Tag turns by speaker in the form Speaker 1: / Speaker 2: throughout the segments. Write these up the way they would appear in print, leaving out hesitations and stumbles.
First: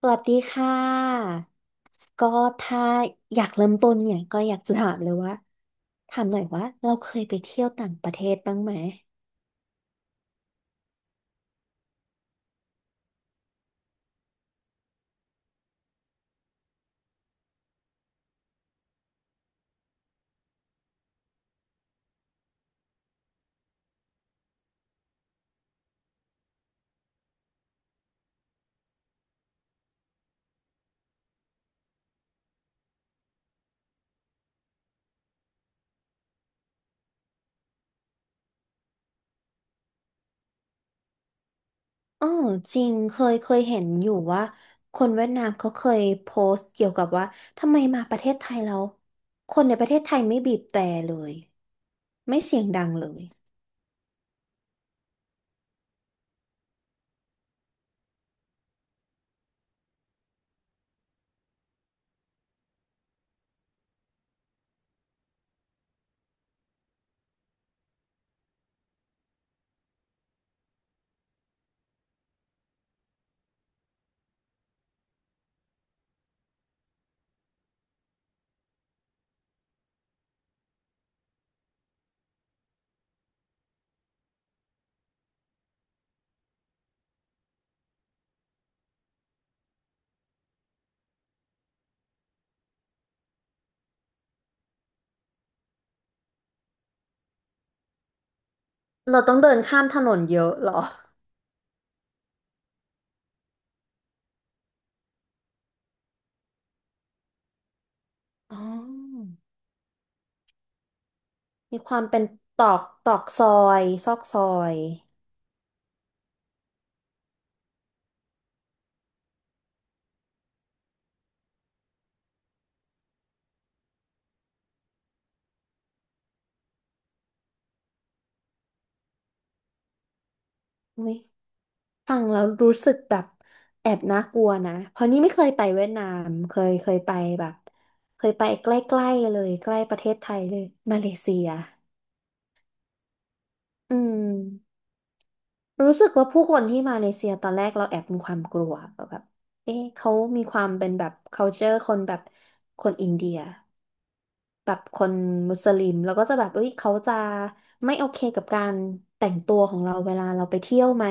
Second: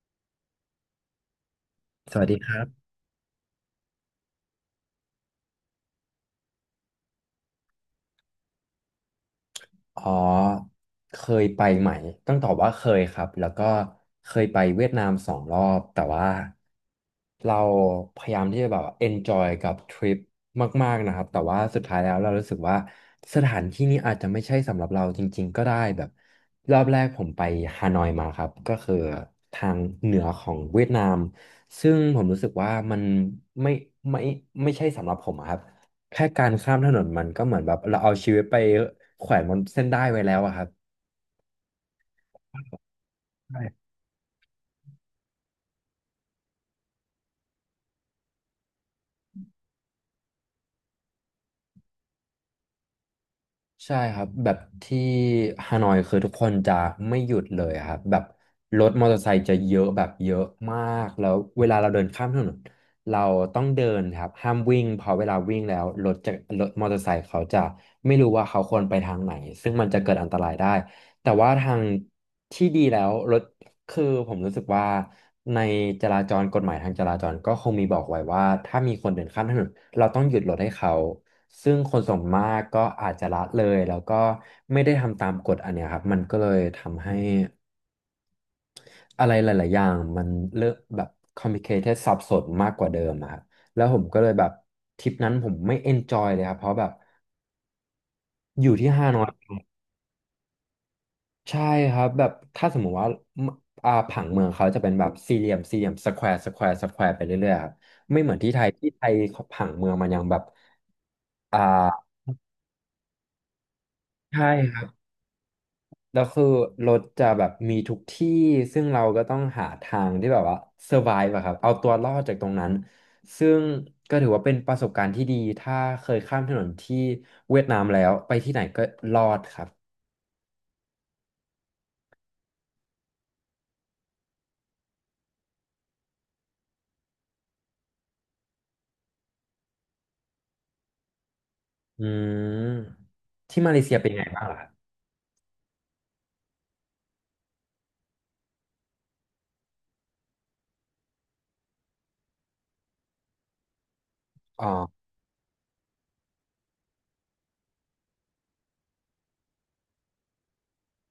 Speaker 1: สวัสดีค่ะ
Speaker 2: สวั
Speaker 1: ก็
Speaker 2: สดีครับ
Speaker 1: ถ้าอยากเริ่มต้นเนี่ยก็อยากจะถามเลยว่าถามหน่อยว่าเราเคยไปเที่ยวต่างประเทศบ้างไหม
Speaker 2: อ๋อเคยไปไหมต้องตอบว่าเคยครับ แล้วก็เคยไปเวียดนาม2 รอบ แต่ว่าเราพยายามที่จะแบบ enjoy กับทริปมากๆนะครับแต่ว่าสุดท้ายแล้วเรารู้สึกว่าสถานที่นี้อาจจะไม่ใช่สำหรับเราจริงๆก็ได้แบบรอบแรกผมไปฮานอยมาครับก็คือทางเหนือของเวียดนามซึ่งผมรู้สึกว่ามันไม่ไม่ไม่ใช่สำหรับผมอะครับ แค่การข้ามถนนมันก็เหมือนแบบเราเอาชีวิตไปแขวนบนเส้นได้ไว้แล้วอะครับ
Speaker 1: อ๋อจริงเคยเห็น
Speaker 2: ใช่
Speaker 1: อยู่ว่าคนเวียดนามเขาเคยโพสต์เกี่ยวกับว่าทำไมมาประเทศไทยเราคนในประเทศไทยไม่บีบแตรเลยไม่เสียงดังเลย
Speaker 2: ใช่ครับแบบที่ฮานอยคือทุกคนจะไม่หยุดเลยอะครับแบบรถมอเตอร์ไซค์จะเยอะแบบเยอะมากแล้วเวลาเราเดินข้ามถนนเราต้องเดินครับห้ามวิ่งเพราะเวลาวิ่งแล้วรถมอเตอร์ไซค์เขาจะไม่รู้ว่าเขาควรไปทางไหนซึ่งมันจะเกิดอันตรายได้แต่ว่าทางที่ดีแล้วรถ คือผมรู้สึกว่าในจราจรกฎหมายทางจราจรก็คงมีบอกไว้ว่าถ้ามีคนเดินข้ามถนนเราต้องหยุดรถให้เขาซึ่งคนส่วนมากก็อาจจะละเลยแล้วก็ไม่ได้ทำตามกฎอันเนี้ยครับมันก็เลยทำให้อะไรหลายๆอย่างมันเลอะแบบ complicated สับสนมากกว่าเดิมอะครับแล้วผมก็เลยแบบทริปนั้นผมไม่ enjoy เลยครับเพราะแบบอยู่ที่ฮาน
Speaker 1: เรา
Speaker 2: อ
Speaker 1: ต้อง
Speaker 2: ย
Speaker 1: เดินข้ามถนนเยอะเหรอ
Speaker 2: ใช่ครับแบบถ้าสมมุติว่ามอ่าผังเมืองเขาจะเป็นแบบสี่เหลี่ยมสี่เหลี่ยมสแควร์สแควร์สแควร์ไปเรื่อยๆครับไม่เหมือนที่
Speaker 1: อ๋
Speaker 2: ไท
Speaker 1: อ
Speaker 2: ยที่ไทยเขาผังเมืองมันยังแบบอ่
Speaker 1: มีความ
Speaker 2: า
Speaker 1: เป็นตอกตอกซอยซอกซอ
Speaker 2: ใช่ค
Speaker 1: ย
Speaker 2: รับแล้วคือรถจะแบบมีทุกที่ซึ่งเราก็ต้องหาทางที่แบบว่า survive อะครับเอาตัวรอดจากตรงนั้นซึ่งก็ถือว่าเป็นประสบการณ์ที่ดีถ้าเคยข้ามถนนที่เวียดนามแล้วไปที่ไหนก็รอดครับ
Speaker 1: อุ๊ย ฟังแล้วรู้สึกแบบแอบน่ากลัวนะเพราะนี่ไม่เคยไปเวียดนามเคยไปแบบเคยไปใกล้ๆเลยใกล้ประเทศไทยเลยมาเลเซีย
Speaker 2: อืมที่มาเลเซี
Speaker 1: อื
Speaker 2: ยเป็นไงบ้างล่ะครับ
Speaker 1: มรู้สึกว่าผู้คนที่มาเลเซียตอนแรกเราแอบมีความกลัวแบบเอ๊ะเขามีความเป็นแบบ culture คนแบบคนอินเดีย
Speaker 2: อ๋อ
Speaker 1: แบบคนมุสลิมแล้วก็จะแบบเอ้ยเขาจะไม่โอเคกับการแต่งตัวของเราเวลาเราไปเที่ยวไหม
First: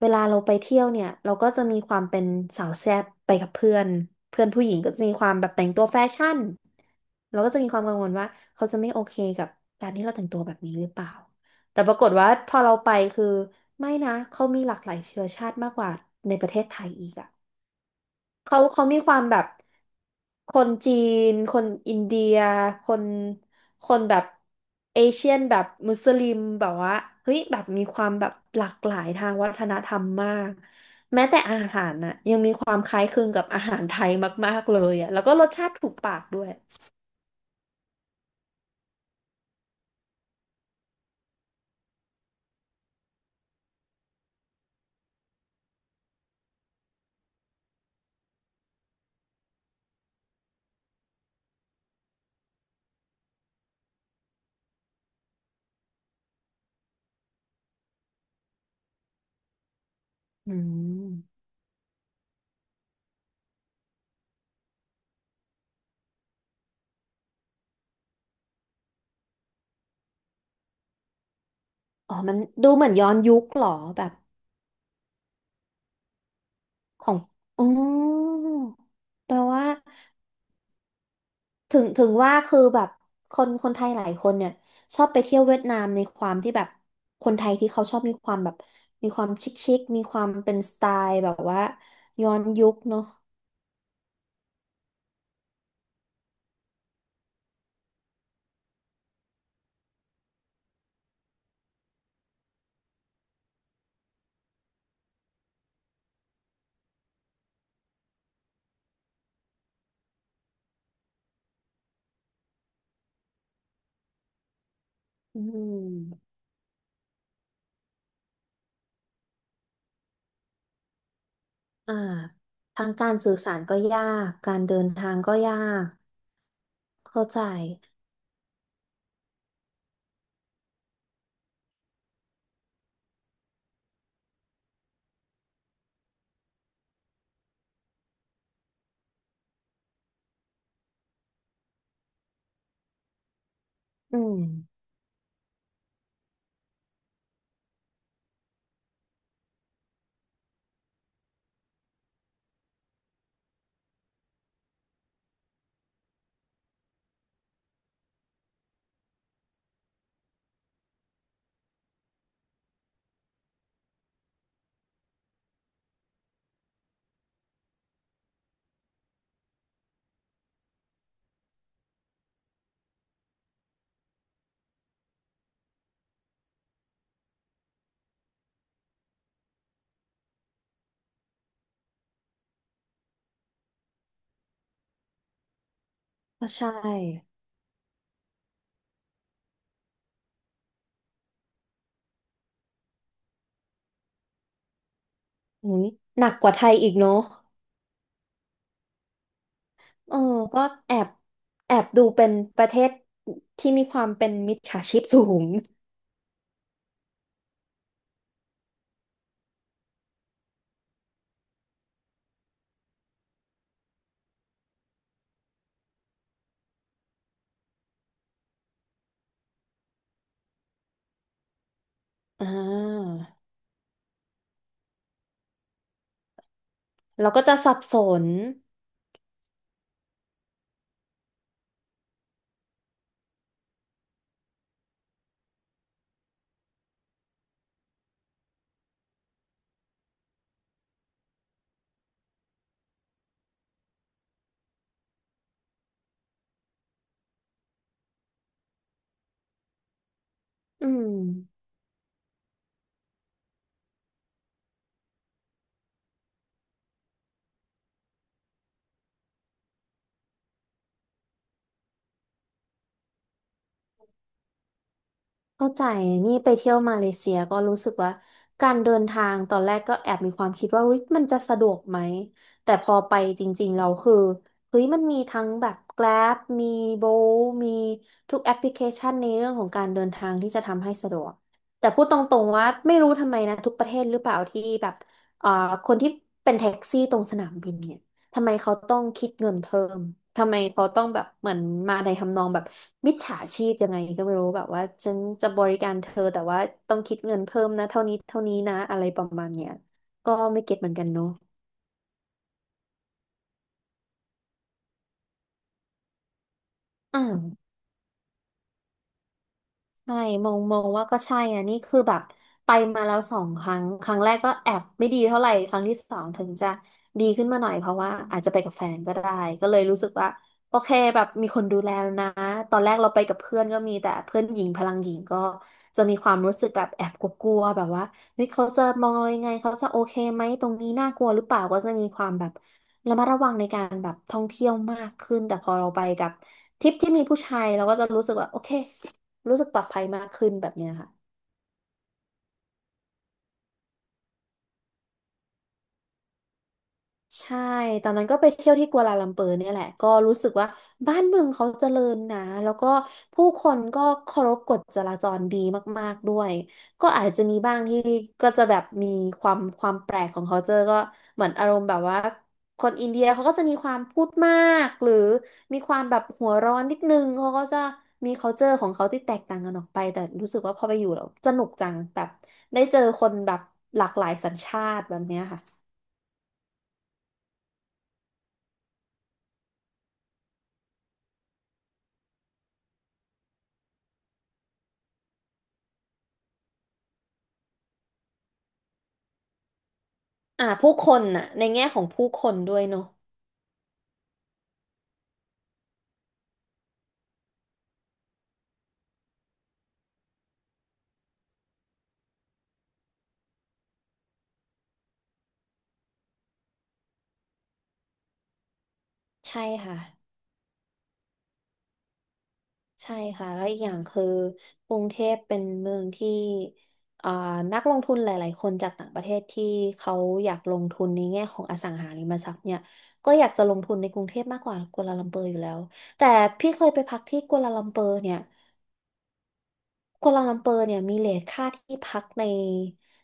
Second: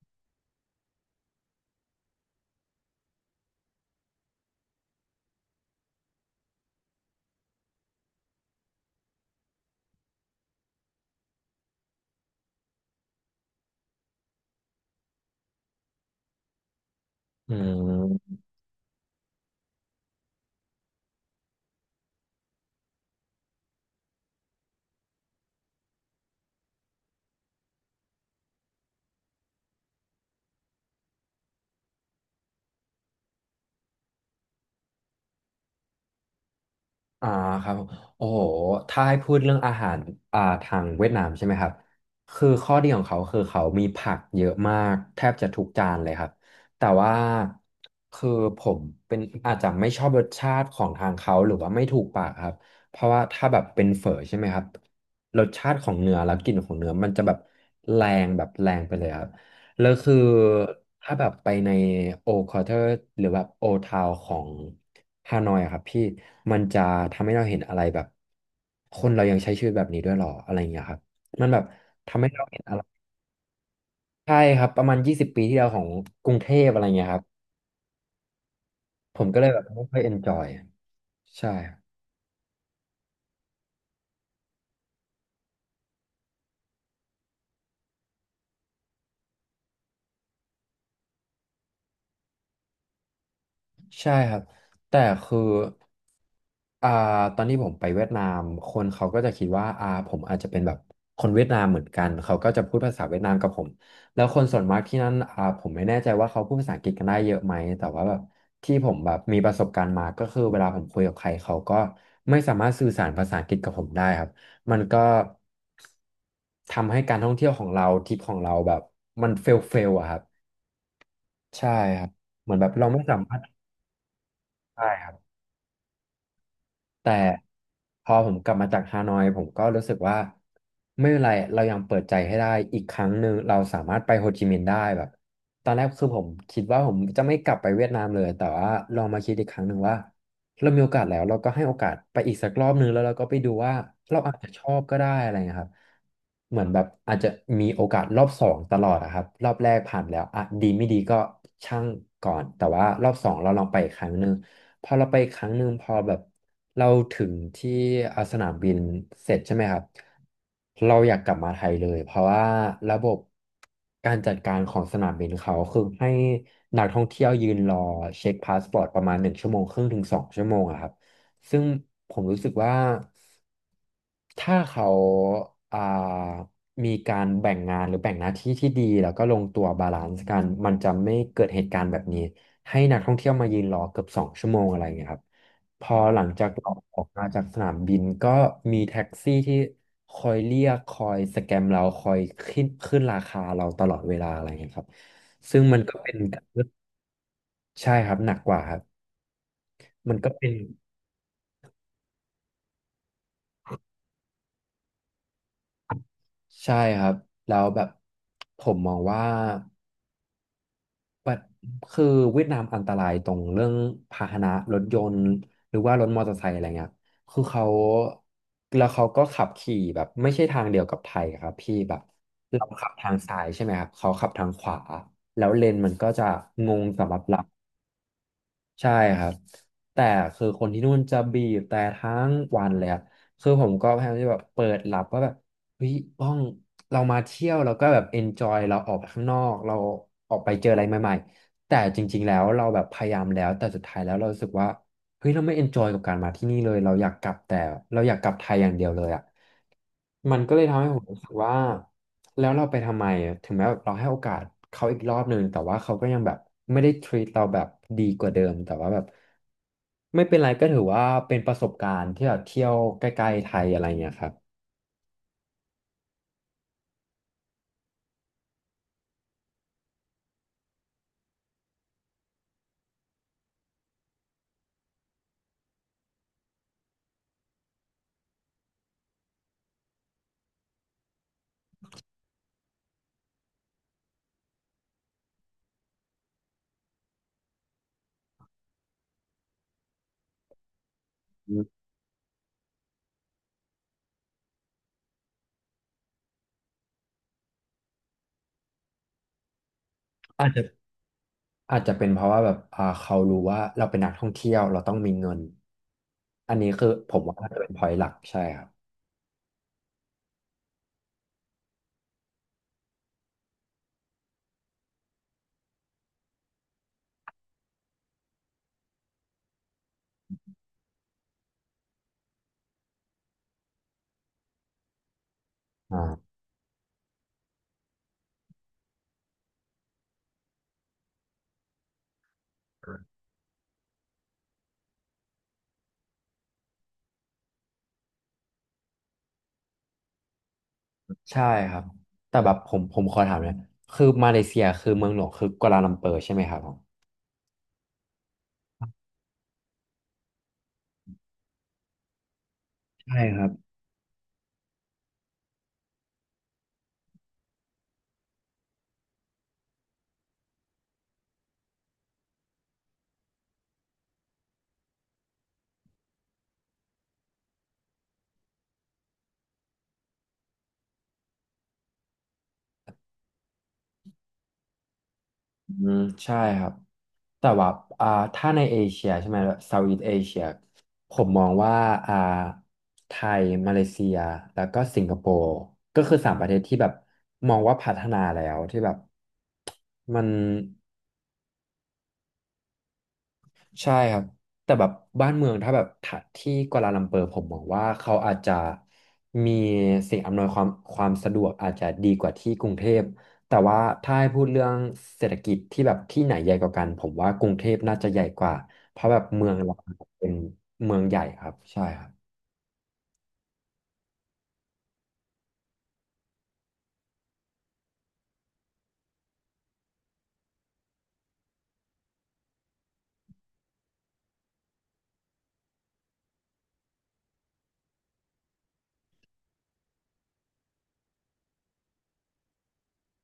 Speaker 1: เวลาเราไปเที่ยวเนี่ยเราก็จะมีความเป็นสาวแซ่บไปกับเพื่อนเพื่อนผู้หญิงก็จะมีความแบบแต่งตัวแฟชั่นเราก็จะมีความกังวลว่าเขาจะไม่โอเคกับการที่เราแต่งตัวแบบนี้หรือเปล่าแต่ปรากฏว่าพอเราไปคือไม่นะเขามีหลากหลายเชื้อชาติมากกว่าในประเทศไทยอีกอะ
Speaker 2: อืม
Speaker 1: เขาเขามีความแบบคนจีนคนอินเดียคนคนแบบเอเชียนแบบมุสลิมแบบว่าเฮ้ยแบบมีความแบบหลากหลายทางวัฒนธรรมมากแม้แต่อาหารน่ะยังมีความคล้ายคลึงกับอาหารไทยมากๆเลยอ่ะแล้วก็รสชาติถูกปากด้วย
Speaker 2: อ่าครับผมโอ้โหถ้าให้พูดเรื่องอาหารทางเวียดนามใช่ไหมครับคือข้อดีของเขาคือเขามีผักเยอะมากแทบจะทุกจานเลยครับ แต่ว่าคือผมเป็นอาจจะไม่ชอบรสชาติของทางเขาหรือว่าไม่ถูกปากครับ เพราะว่าถ้าแบบเป็นเฝอใช่ไหมครับรสชาติของเนื้อแล้วกลิ่นของเนื้อมันจะแบบแรงแบบแรงไปเลยครับ แล้วคือ
Speaker 1: อื
Speaker 2: ถ้าแบบ
Speaker 1: ม
Speaker 2: ไปในโอคอเทอร์หรือแบบโอทาวของฮานอยอะครับพี่มันจะทำให้เราเห็นอะไรแบบคนเรายังใช้ชีวิตแบบนี้ด้วยหรออะไรอย่างเงี้ยครับมันแบบ
Speaker 1: อ๋อ
Speaker 2: ทำให้
Speaker 1: มัน
Speaker 2: เราเห็น
Speaker 1: ดู
Speaker 2: อะไร
Speaker 1: เหมือนย้อนยุคเหรอแบบ
Speaker 2: ใช่ครับประมาณ20 ปีที่แล้วของกรุงเทพอะไรเงี้
Speaker 1: ข
Speaker 2: ย
Speaker 1: อ
Speaker 2: ค
Speaker 1: ง
Speaker 2: รับ
Speaker 1: อ๋อ
Speaker 2: ผม
Speaker 1: แปล
Speaker 2: ก็เลยแบ
Speaker 1: ว่า
Speaker 2: บไม่ค่อยเอนจอยใช่
Speaker 1: ถึงว่าคือแบบคนไทยหลายคนเนี่ยชอบไปเที่ยวเวียดนามในความที่แบบคนไทยที่เขาชอบมีความแบบมีความชิคชิคมีความเป็นสไตล์แบบว่าย้อนยุคเนาะ
Speaker 2: ใช่ครับแต่คืออ่าตอนที่ผมไปเวียดนามคนเขาก็จะคิดว่าผมอาจจะเป็นแบบคนเวียดนามเหมือนกันเขาก็จะพูดภาษาเวียดนามกับผมแล้วคนส่วนมากที่นั่นผมไม่แน่ใจว่าเขาพูดภาษาอังกฤษกันได้เยอะไหมแต่ว่าแบบที่ผมแบบมีประสบการณ์มาก็คือเวลาผมคุยกับใครเขาก็ไม่สามารถสื่อสารภาษาอังกฤษกับผมได้ครับมันก็
Speaker 1: อืม
Speaker 2: ทำให้การท่องเที่ยวของเราทริปของเราแบบมันเฟลเฟลอะครับใช่
Speaker 1: อ่า
Speaker 2: ครับเหมือนแบบ
Speaker 1: ทา
Speaker 2: เรา
Speaker 1: ง
Speaker 2: ไม่
Speaker 1: กา
Speaker 2: สา
Speaker 1: รสื่
Speaker 2: มา
Speaker 1: อ
Speaker 2: รถ
Speaker 1: สารก็ยากการเดิ
Speaker 2: ใช่
Speaker 1: น
Speaker 2: ค
Speaker 1: ทา
Speaker 2: รับ
Speaker 1: งก็ยาก
Speaker 2: แต่
Speaker 1: เข้าใจ
Speaker 2: พอผมกลับมาจากฮานอยผมก็รู้สึกว่าไม่เป็นไรเรายังเปิดใจให้ได้อีกครั้งหนึ่งเราสามารถไปโฮจิมินห์ได้แบบตอนแรกคือผมคิดว่าผมจะไม่กลับไปเวียดนามเลยแต่ว่าลองมาคิดอีกครั้งหนึ่งว่าเรามีโอกาสแล้วเราก็ให้โอกาสไปอีกสักรอบหนึ่งแล้วเราก็ไปดูว่า
Speaker 1: อื
Speaker 2: เราอาจ
Speaker 1: ม
Speaker 2: จะชอบก็ได้อะไรเงี้ยครับเหมือนแบบอาจจะมีโอกาสรอบสองตลอดอะครับรอบแรกผ่านแล้วอ่ะดีไม่ดีก็ช่างก่อนแต่ว่ารอบสองเราลองไปอีกครั้งหนึ่ง พอเราไปครั้งหนึ่งพอแบบเราถึงที่สนามบินเสร็จใช่ไหมครับเราอยากกลับมาไทยเลยเพราะว่าระบบการจัดการของสนามบินเขาคือให้นักท่องเที่ยวยืนรอเช็คพาสปอร์ตประมาณ1 ชั่วโมงครึ่งถึง2 ชั่วโมงอะครับซึ่งผมรู้สึกว่า ถ้าเขาอ่ามีการแบ่งงานหรือแบ่งหน้าที่ที่ดีแล้วก็ลงตัวบาลานซ์กันมันจะไม่เกิดเหตุการณ์แบบนี้ให้นักท่องเที่ยวมายืนรอเกือบสองชั่วโมงอะไรอย่างเงี้ยครับพอหลังจา
Speaker 1: ก็
Speaker 2: กอ
Speaker 1: ใช่
Speaker 2: อกออกมาจากสนามบินก็มีแท็กซี่ที่คอยเรียกคอยสแกมเราคอยขึ้นราคาเราตลอดเวลาอะไรอย่างเงี้ยครับซึ่ง
Speaker 1: อุ
Speaker 2: มัน
Speaker 1: ย
Speaker 2: ก็เป็น
Speaker 1: หนักกว่าไทยอีกเนาะ
Speaker 2: ใช่ครับหนักกว่าครับ
Speaker 1: เอ
Speaker 2: มั
Speaker 1: อ
Speaker 2: นก็เป็น
Speaker 1: ก็แอบแอบดูเป็นประเทศที่มีความเป็นมิจฉาชีพสูง
Speaker 2: ใช่ครับแล้วแบบผมมองว่า แบบคือเวียดนามอันตรายตรงเรื่องพาหนะรถยนต์หรือว่ารถมอเตอร์ไซค์อะไรเงี้ยคือเขาแล้วเขาก็ขับขี่แบบไม่ใช่ทางเดียวกับไทยครับพี่แบบ
Speaker 1: อ่
Speaker 2: เราขับทางซ้า
Speaker 1: า
Speaker 2: ยใช่ไหมครับเขาขับทางขวาแล้วเลนมันก็จะงงสำหรับ
Speaker 1: เรา
Speaker 2: เรา
Speaker 1: ก็จะสับสน
Speaker 2: ใช่ครับแต่คือคนที่นู่นจะบีบแต่ทั้งวันเลยครับคือผมก็พยายามที่แบบเปิดหลับว่าแบบเฮ้ยบ้องเรามาเที่ยวเราก็แบบเอนจอยเราออกไปข้างนอกเราออกไปเจออะไรใหม่ๆแต่จริงๆแล้วเราแบบพยายามแล้วแต่สุดท้ายแล้วเรารู้สึกว่าเฮ้ยเราไม่เอนจอยกับการมาที่นี่เลยเราอยากกลับแต่เราอยากกลับไทยอย่างเดียวเลยอะ มันก็เลยทำ
Speaker 1: อื
Speaker 2: ให้ผม
Speaker 1: ม
Speaker 2: รู้สึกว่าแล้วเราไปทำไมอะถึงแม้แบบเราให้โอกาสเขาอีกรอบหนึ่งแต่ว่าเขาก็ยังแบบไม่ได้ treat เราแบบดีกว่าเดิมแต่ว่าแบบไม่เป็นไรก็ถือว่าเป็นประสบการณ์ที่แบบเที่ยวใกล้ๆไทยอะไรเงี้ยครับ
Speaker 1: เข้าใจ นี่ไปเที่ยวมาเลเซียก็รู้สึกว่าการเดินทางตอนแรกก็แอบมีความคิดว่าเฮ้ยมันจะสะดวกไหม แต่พอไปจริงๆเราคือเฮ้ยมันมีทั้งแบบ Grab มี Bolt มีทุกแอปพลิเคชันในเรื่องของการเดินทางที่จะทำให้สะดวก แต่พูดตรงๆว่าไม่รู้ทำไมนะทุกประเทศหรือเปล่าที่แบบเอ่อคนที่เป็นแท็กซี่ตรงสนามบินเนี่ย ทำไมเขาต้องคิดเงินเพิ่มทำไมเขาต้องแบบเหมื
Speaker 2: อื
Speaker 1: อน
Speaker 2: ม
Speaker 1: มาในทำนองแบบมิจฉาชีพยังไงก็ไม่รู้แบบว่าฉันจะบริการเธอแต่ว่าต้องคิดเงินเพิ่มนะเท่านี้เท่านี้นะอะไรประมาณเนี้ยก็
Speaker 2: อาจ
Speaker 1: ไม่
Speaker 2: จะ
Speaker 1: เก็ตเหมือนกันเนาะ
Speaker 2: อาจจะเป็นเพราะว่าแบบเขารู้ว่าเราเป็นนักท่องเที่ยวเราต้องมีเงินอันนี้คือผ
Speaker 1: อื
Speaker 2: ม
Speaker 1: ม
Speaker 2: ว่าน่าจะเป็น point หลักใช่ครับ
Speaker 1: ใช่มองว่าก็ใช่อ่ะนี่คือแบบไปมาแล้วสองครั้ง ครั้งแรกก็แอบไม่ดีเท่าไหร่ครั้งที่สองถึงจะ ดีขึ้นมาหน่อย เพราะว่า อาจจะไปกับแฟนก็ได้ ก็เลยรู้สึกว่า โอเค แบบ มีคนดูแลแล้วนะ ตอนแรกเราไปกับเพื่อนก็มี แต่เพื่อนหญิง พลังหญิงก็
Speaker 2: อ่า
Speaker 1: จะมีความรู้สึกแบบแอบกลัวๆแบบว่าเฮ้ยเขาจะมองเรายังไงเขาจะโอเคไหมตรงนี้น่ากลัวหรือเปล่าก็จะมีความแบบระมัดระวังในการแบบท่องเที่ยวมากขึ้นแต่พอเราไปกับทริปที่มีผู้ชายเราก็จะรู้สึกว่าโอเค รู้สึกปลอดภัยมากขึ้นแบบเนี้ยค่ะ
Speaker 2: ใช่ครับแต่แบบผมขอถามเนี่อยคือมาเลเซียคือเมืองหลวงคือกวาลาลัมเปอร์ใช่ไหมครับผม
Speaker 1: ใช่ ตอนนั้นก็ไปเที่ยวที่กัวลาลัมเปอร์เนี่ยแหละก็รู้สึกว่าบ้านเมืองเขาเจริญนะแล้วก็
Speaker 2: ใช่ค
Speaker 1: ผู้
Speaker 2: รับ
Speaker 1: คนก็เคารพกฎจราจรดีมากๆด้วยก็อาจจะมีบ้างที่ก็จะแบบมีความความแปลกของเขาเจอก็เหมือนอารมณ์แบบว่าคนอินเดียเขาก็จะมีความพูดมากหรือมีความแบบหัวร้อนนิดนึงเขาก็จะมี culture ของเขาที่แตกต่างกันออกไปแต่รู้สึกว่าพอไปอยู่แล้วสนุกจังแบบได้เจอคนแบบหลากหลายสัญชาติแบบเนี้ยค่ะ
Speaker 2: อืมใช่ครับ แต่ว่าอ่าถ้าในเอเชียใช่ไหมเซาท์อีสเอเชียผมมองว่าอ่าไทยมาเลเซียแล้วก็สิงคโปร์ก็คือสามประเทศที่แบบมองว่าพัฒนาแล้วที่แบบมัน
Speaker 1: อ่าผู้คนน่ะในแง่ของผู้คนด้วยเนาะ
Speaker 2: ใช่ครับแต่แบบบ้านเมืองถ้าแบบถ้าที่กัวลาลัมเปอร์ผมมองว่าเขาอาจจะมีสิ่งอำนวยความความสะดวกอาจจะดีกว่าที่กรุงเทพแต่ว่าถ้าให้พูดเรื่องเศรษฐกิจที่แบบที่ไหนใหญ่กว่ากันผมว่ากรุงเทพน่าจะใหญ่กว่าเพราะแบบเมือง
Speaker 1: ใช่
Speaker 2: เรา
Speaker 1: ค่ะ
Speaker 2: เป็นเมืองใหญ่ครับใช่ครับ
Speaker 1: ใช่ค่ะแล้วอีกอย่างคือกรุงเทพเป็นเมืองที่อ่านักลงทุนหลายๆคนจากต่างประเทศที่เขาอยากลงทุนในแง่ของอสังหาริมทรัพย์เนี่ยก็อยากจะลงทุนในกรุงเทพมากกว่ากัวลาลัมเปอร์อยู่แล้วแต่พี่เคยไปพักที่กัวลาลัมเปอร์เนี่ยกัวลาลัมเปอร์เนี่ยมีเรทค่าที่พักใน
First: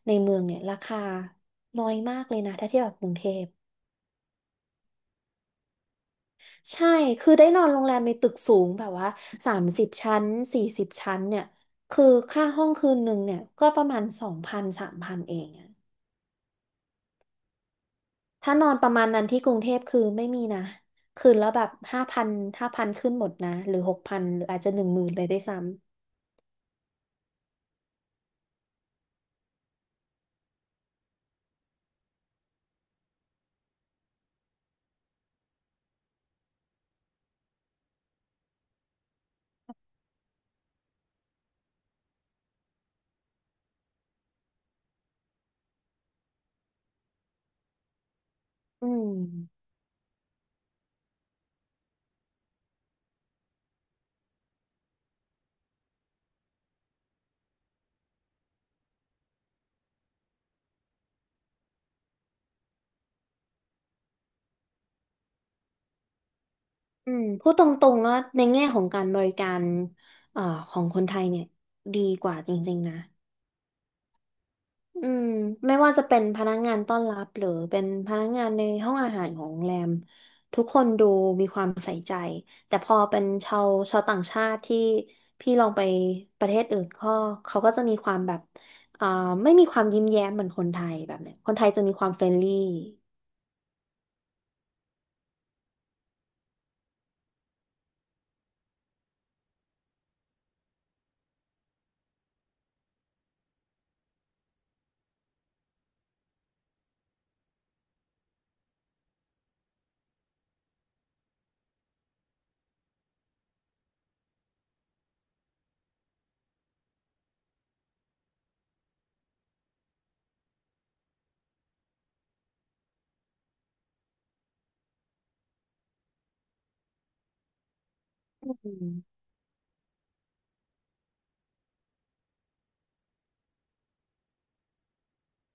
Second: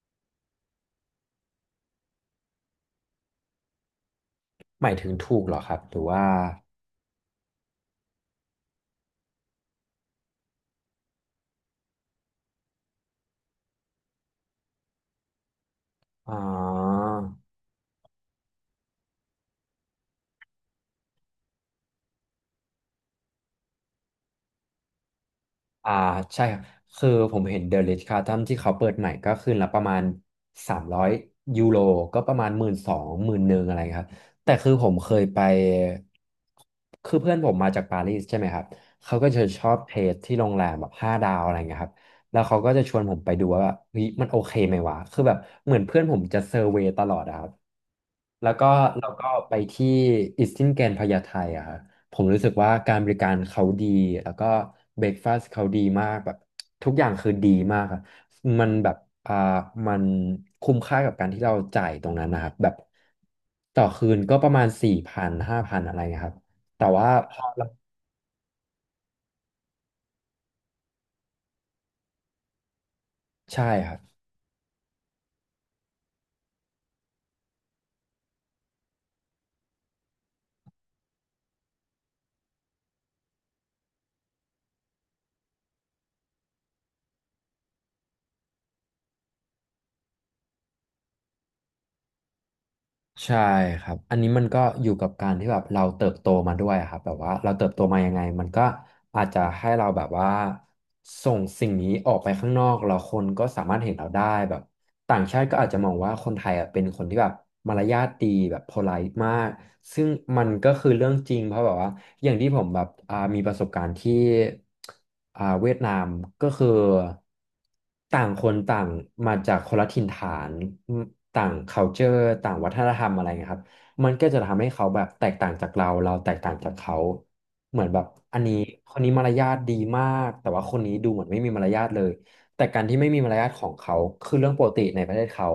Speaker 1: ในเมืองเนี่ยราคาน้อยมากเลยนะถ้าเทียบกับกรุงเทพ
Speaker 2: หมายถึงถูกเหรอครับหรือว่า
Speaker 1: ใช่ คือได้นอนโรงแรมในตึกสูงแบบว่า30 ชั้น40 ชั้นเนี่ย คือค่าห้องคืนหนึ่งเนี่ยก็ประมาณ2,0003,000เองอะ
Speaker 2: อ๋อ
Speaker 1: ถ้านอนประมาณนั้นที่กรุงเทพคือไม่มีนะ คืนแล้วแบบห้าพันขึ้นหมดนะหรือ6,000หรืออาจจะ10,000เลยได้วยซ้
Speaker 2: อ่าใช่ครับคือผมเห็นเด e r i ิชค a r ์ตันที่เขาเปิดใหม่ก็คืนละประมาณ300ยยูโรก็ประมาณหมื่นสองหมื่นหนึ่งอะไรครับแต่คือผมเคยไปคือเพื่อนผมมาจากปารีสใช่ไหมครับเขาก็จะชอบเทสที่โรงแรมแบบห้าดาวอะไรเงี้ยครับแล้วเขาก็จะชวนผมไปดูว่าแบบเฮ้ยมันโอเคไหมวะคือแบบเหมือนเพื่อนผมจะเซอร์เวย์ตลอดอะครับแล้วก็
Speaker 1: ำ อื
Speaker 2: เรา
Speaker 1: ม
Speaker 2: ก็ไปที่อิสตินแกนพญาไทอะครับ ผมรู้สึกว่าการบริการเขาดี แล้วก็เบรกฟาสต์เขาดีมากแบบทุกอย่างคือดีมากครับมันแบบอ่ามันคุ้มค่ากับการที่เราจ่ายตรงนั้นนะครับแบบต่อคืนก็ประมาณสี่พันห้าพันอะไรเงี้ยครับแต่ว่า
Speaker 1: อืม
Speaker 2: พอ
Speaker 1: พูดต
Speaker 2: เรา
Speaker 1: รงๆแล้วในแง่ของการบริการเอ่อของคนไทยเนี่ยดีกว่าจริงๆนะ
Speaker 2: ใช่ครับ
Speaker 1: อืมไม่ว่าจะเป็นพนักงานต้อนรับหรือเป็นพนักงานในห้องอาหารของโรงแรมทุกคนดูมีความใส่ใจแต่พอเป็นชาวต่างชาติที่พี่ลองไปประเทศอื่นก็เขาก็จะมีความแบบอ่าไม่มีความยิ้มแย้มเหมือนคนไทยแบบเนี้ยคนไทยจะมีความเฟรนลี่
Speaker 2: ใช่ครับอันนี้มันก็อยู่กับการที่แบบเราเติบโตมาด้วยอะครับแบบว่าเราเติบโตมายังไงมันก็อาจจะให้เราแบบว่าส่งสิ่งนี้ออกไปข้างนอกแล้วคนก็สามารถเห็นเราได้แบบต่างชาติก็อาจจะมองว่าคนไทยอ่ะเป็นคนที่แบบมารยาทดีแบบโพไลต์มากซึ่งมันก็คือเรื่องจริงเพราะแบบว่าอย่างที่ผมแบบมีประสบการณ์ที่เวียดนามก็คือ ต่างคนต่างมาจากคนละถิ่นฐานอืมต่าง culture ต่างวัฒนธรรมอะไรเงี้ยครับมันก็จะทำให้เขาแบบแตกต่างจากเราเราแตกต่างจากเขาเหมือนแบบอัน
Speaker 1: อื
Speaker 2: นี้คนนี้
Speaker 1: ม
Speaker 2: มารยาทดีมากแต่ว่าคนนี้ดูเหมือนไม่มีมารยาทเลยแต่การที่ไม่มีมารยาทของเขาคือเรื่องปกติในประเทศเขา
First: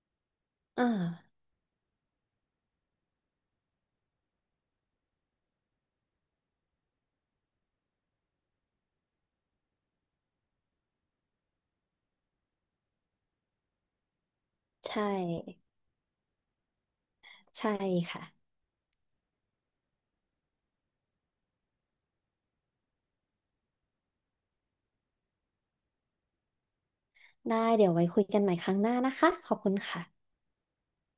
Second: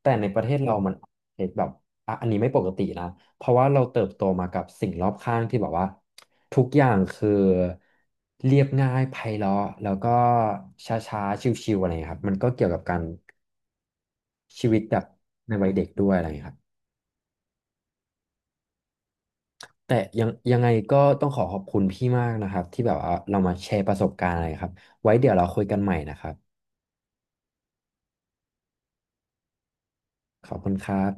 Speaker 2: แต่ในประเทศเรา
Speaker 1: อ
Speaker 2: มัน
Speaker 1: ่า
Speaker 2: เห็นแบบอ่ะอันนี้ไม่ปกตินะ เพราะว่าเราเติบโตมากับสิ่งรอบข้างที่แบบว่าทุกอย่างคือเรียบง่ายไพเราะแล้วก็ช้าๆชิวๆอะไรอย่างเงี้ยครับมันก็เกี่ยวกับการชีวิตแบ
Speaker 1: ใช่
Speaker 2: บในวัยเด็กด้วยอะไรอย่างเงี้ยครับ
Speaker 1: ใช่ค่ะ
Speaker 2: แต่ยังไงก็ต้องขอบคุณพี่มากนะครับที่แบบว่าเรามาแชร์ประสบการณ์อะไรครับไว้เดี๋ยวเราคุยกันใหม่นะครับ
Speaker 1: ได้เดี๋ยวไว้คุยกันใหม่ครั้งหน้านะคะขอบคุณค่ะ
Speaker 2: ขอบคุณครับ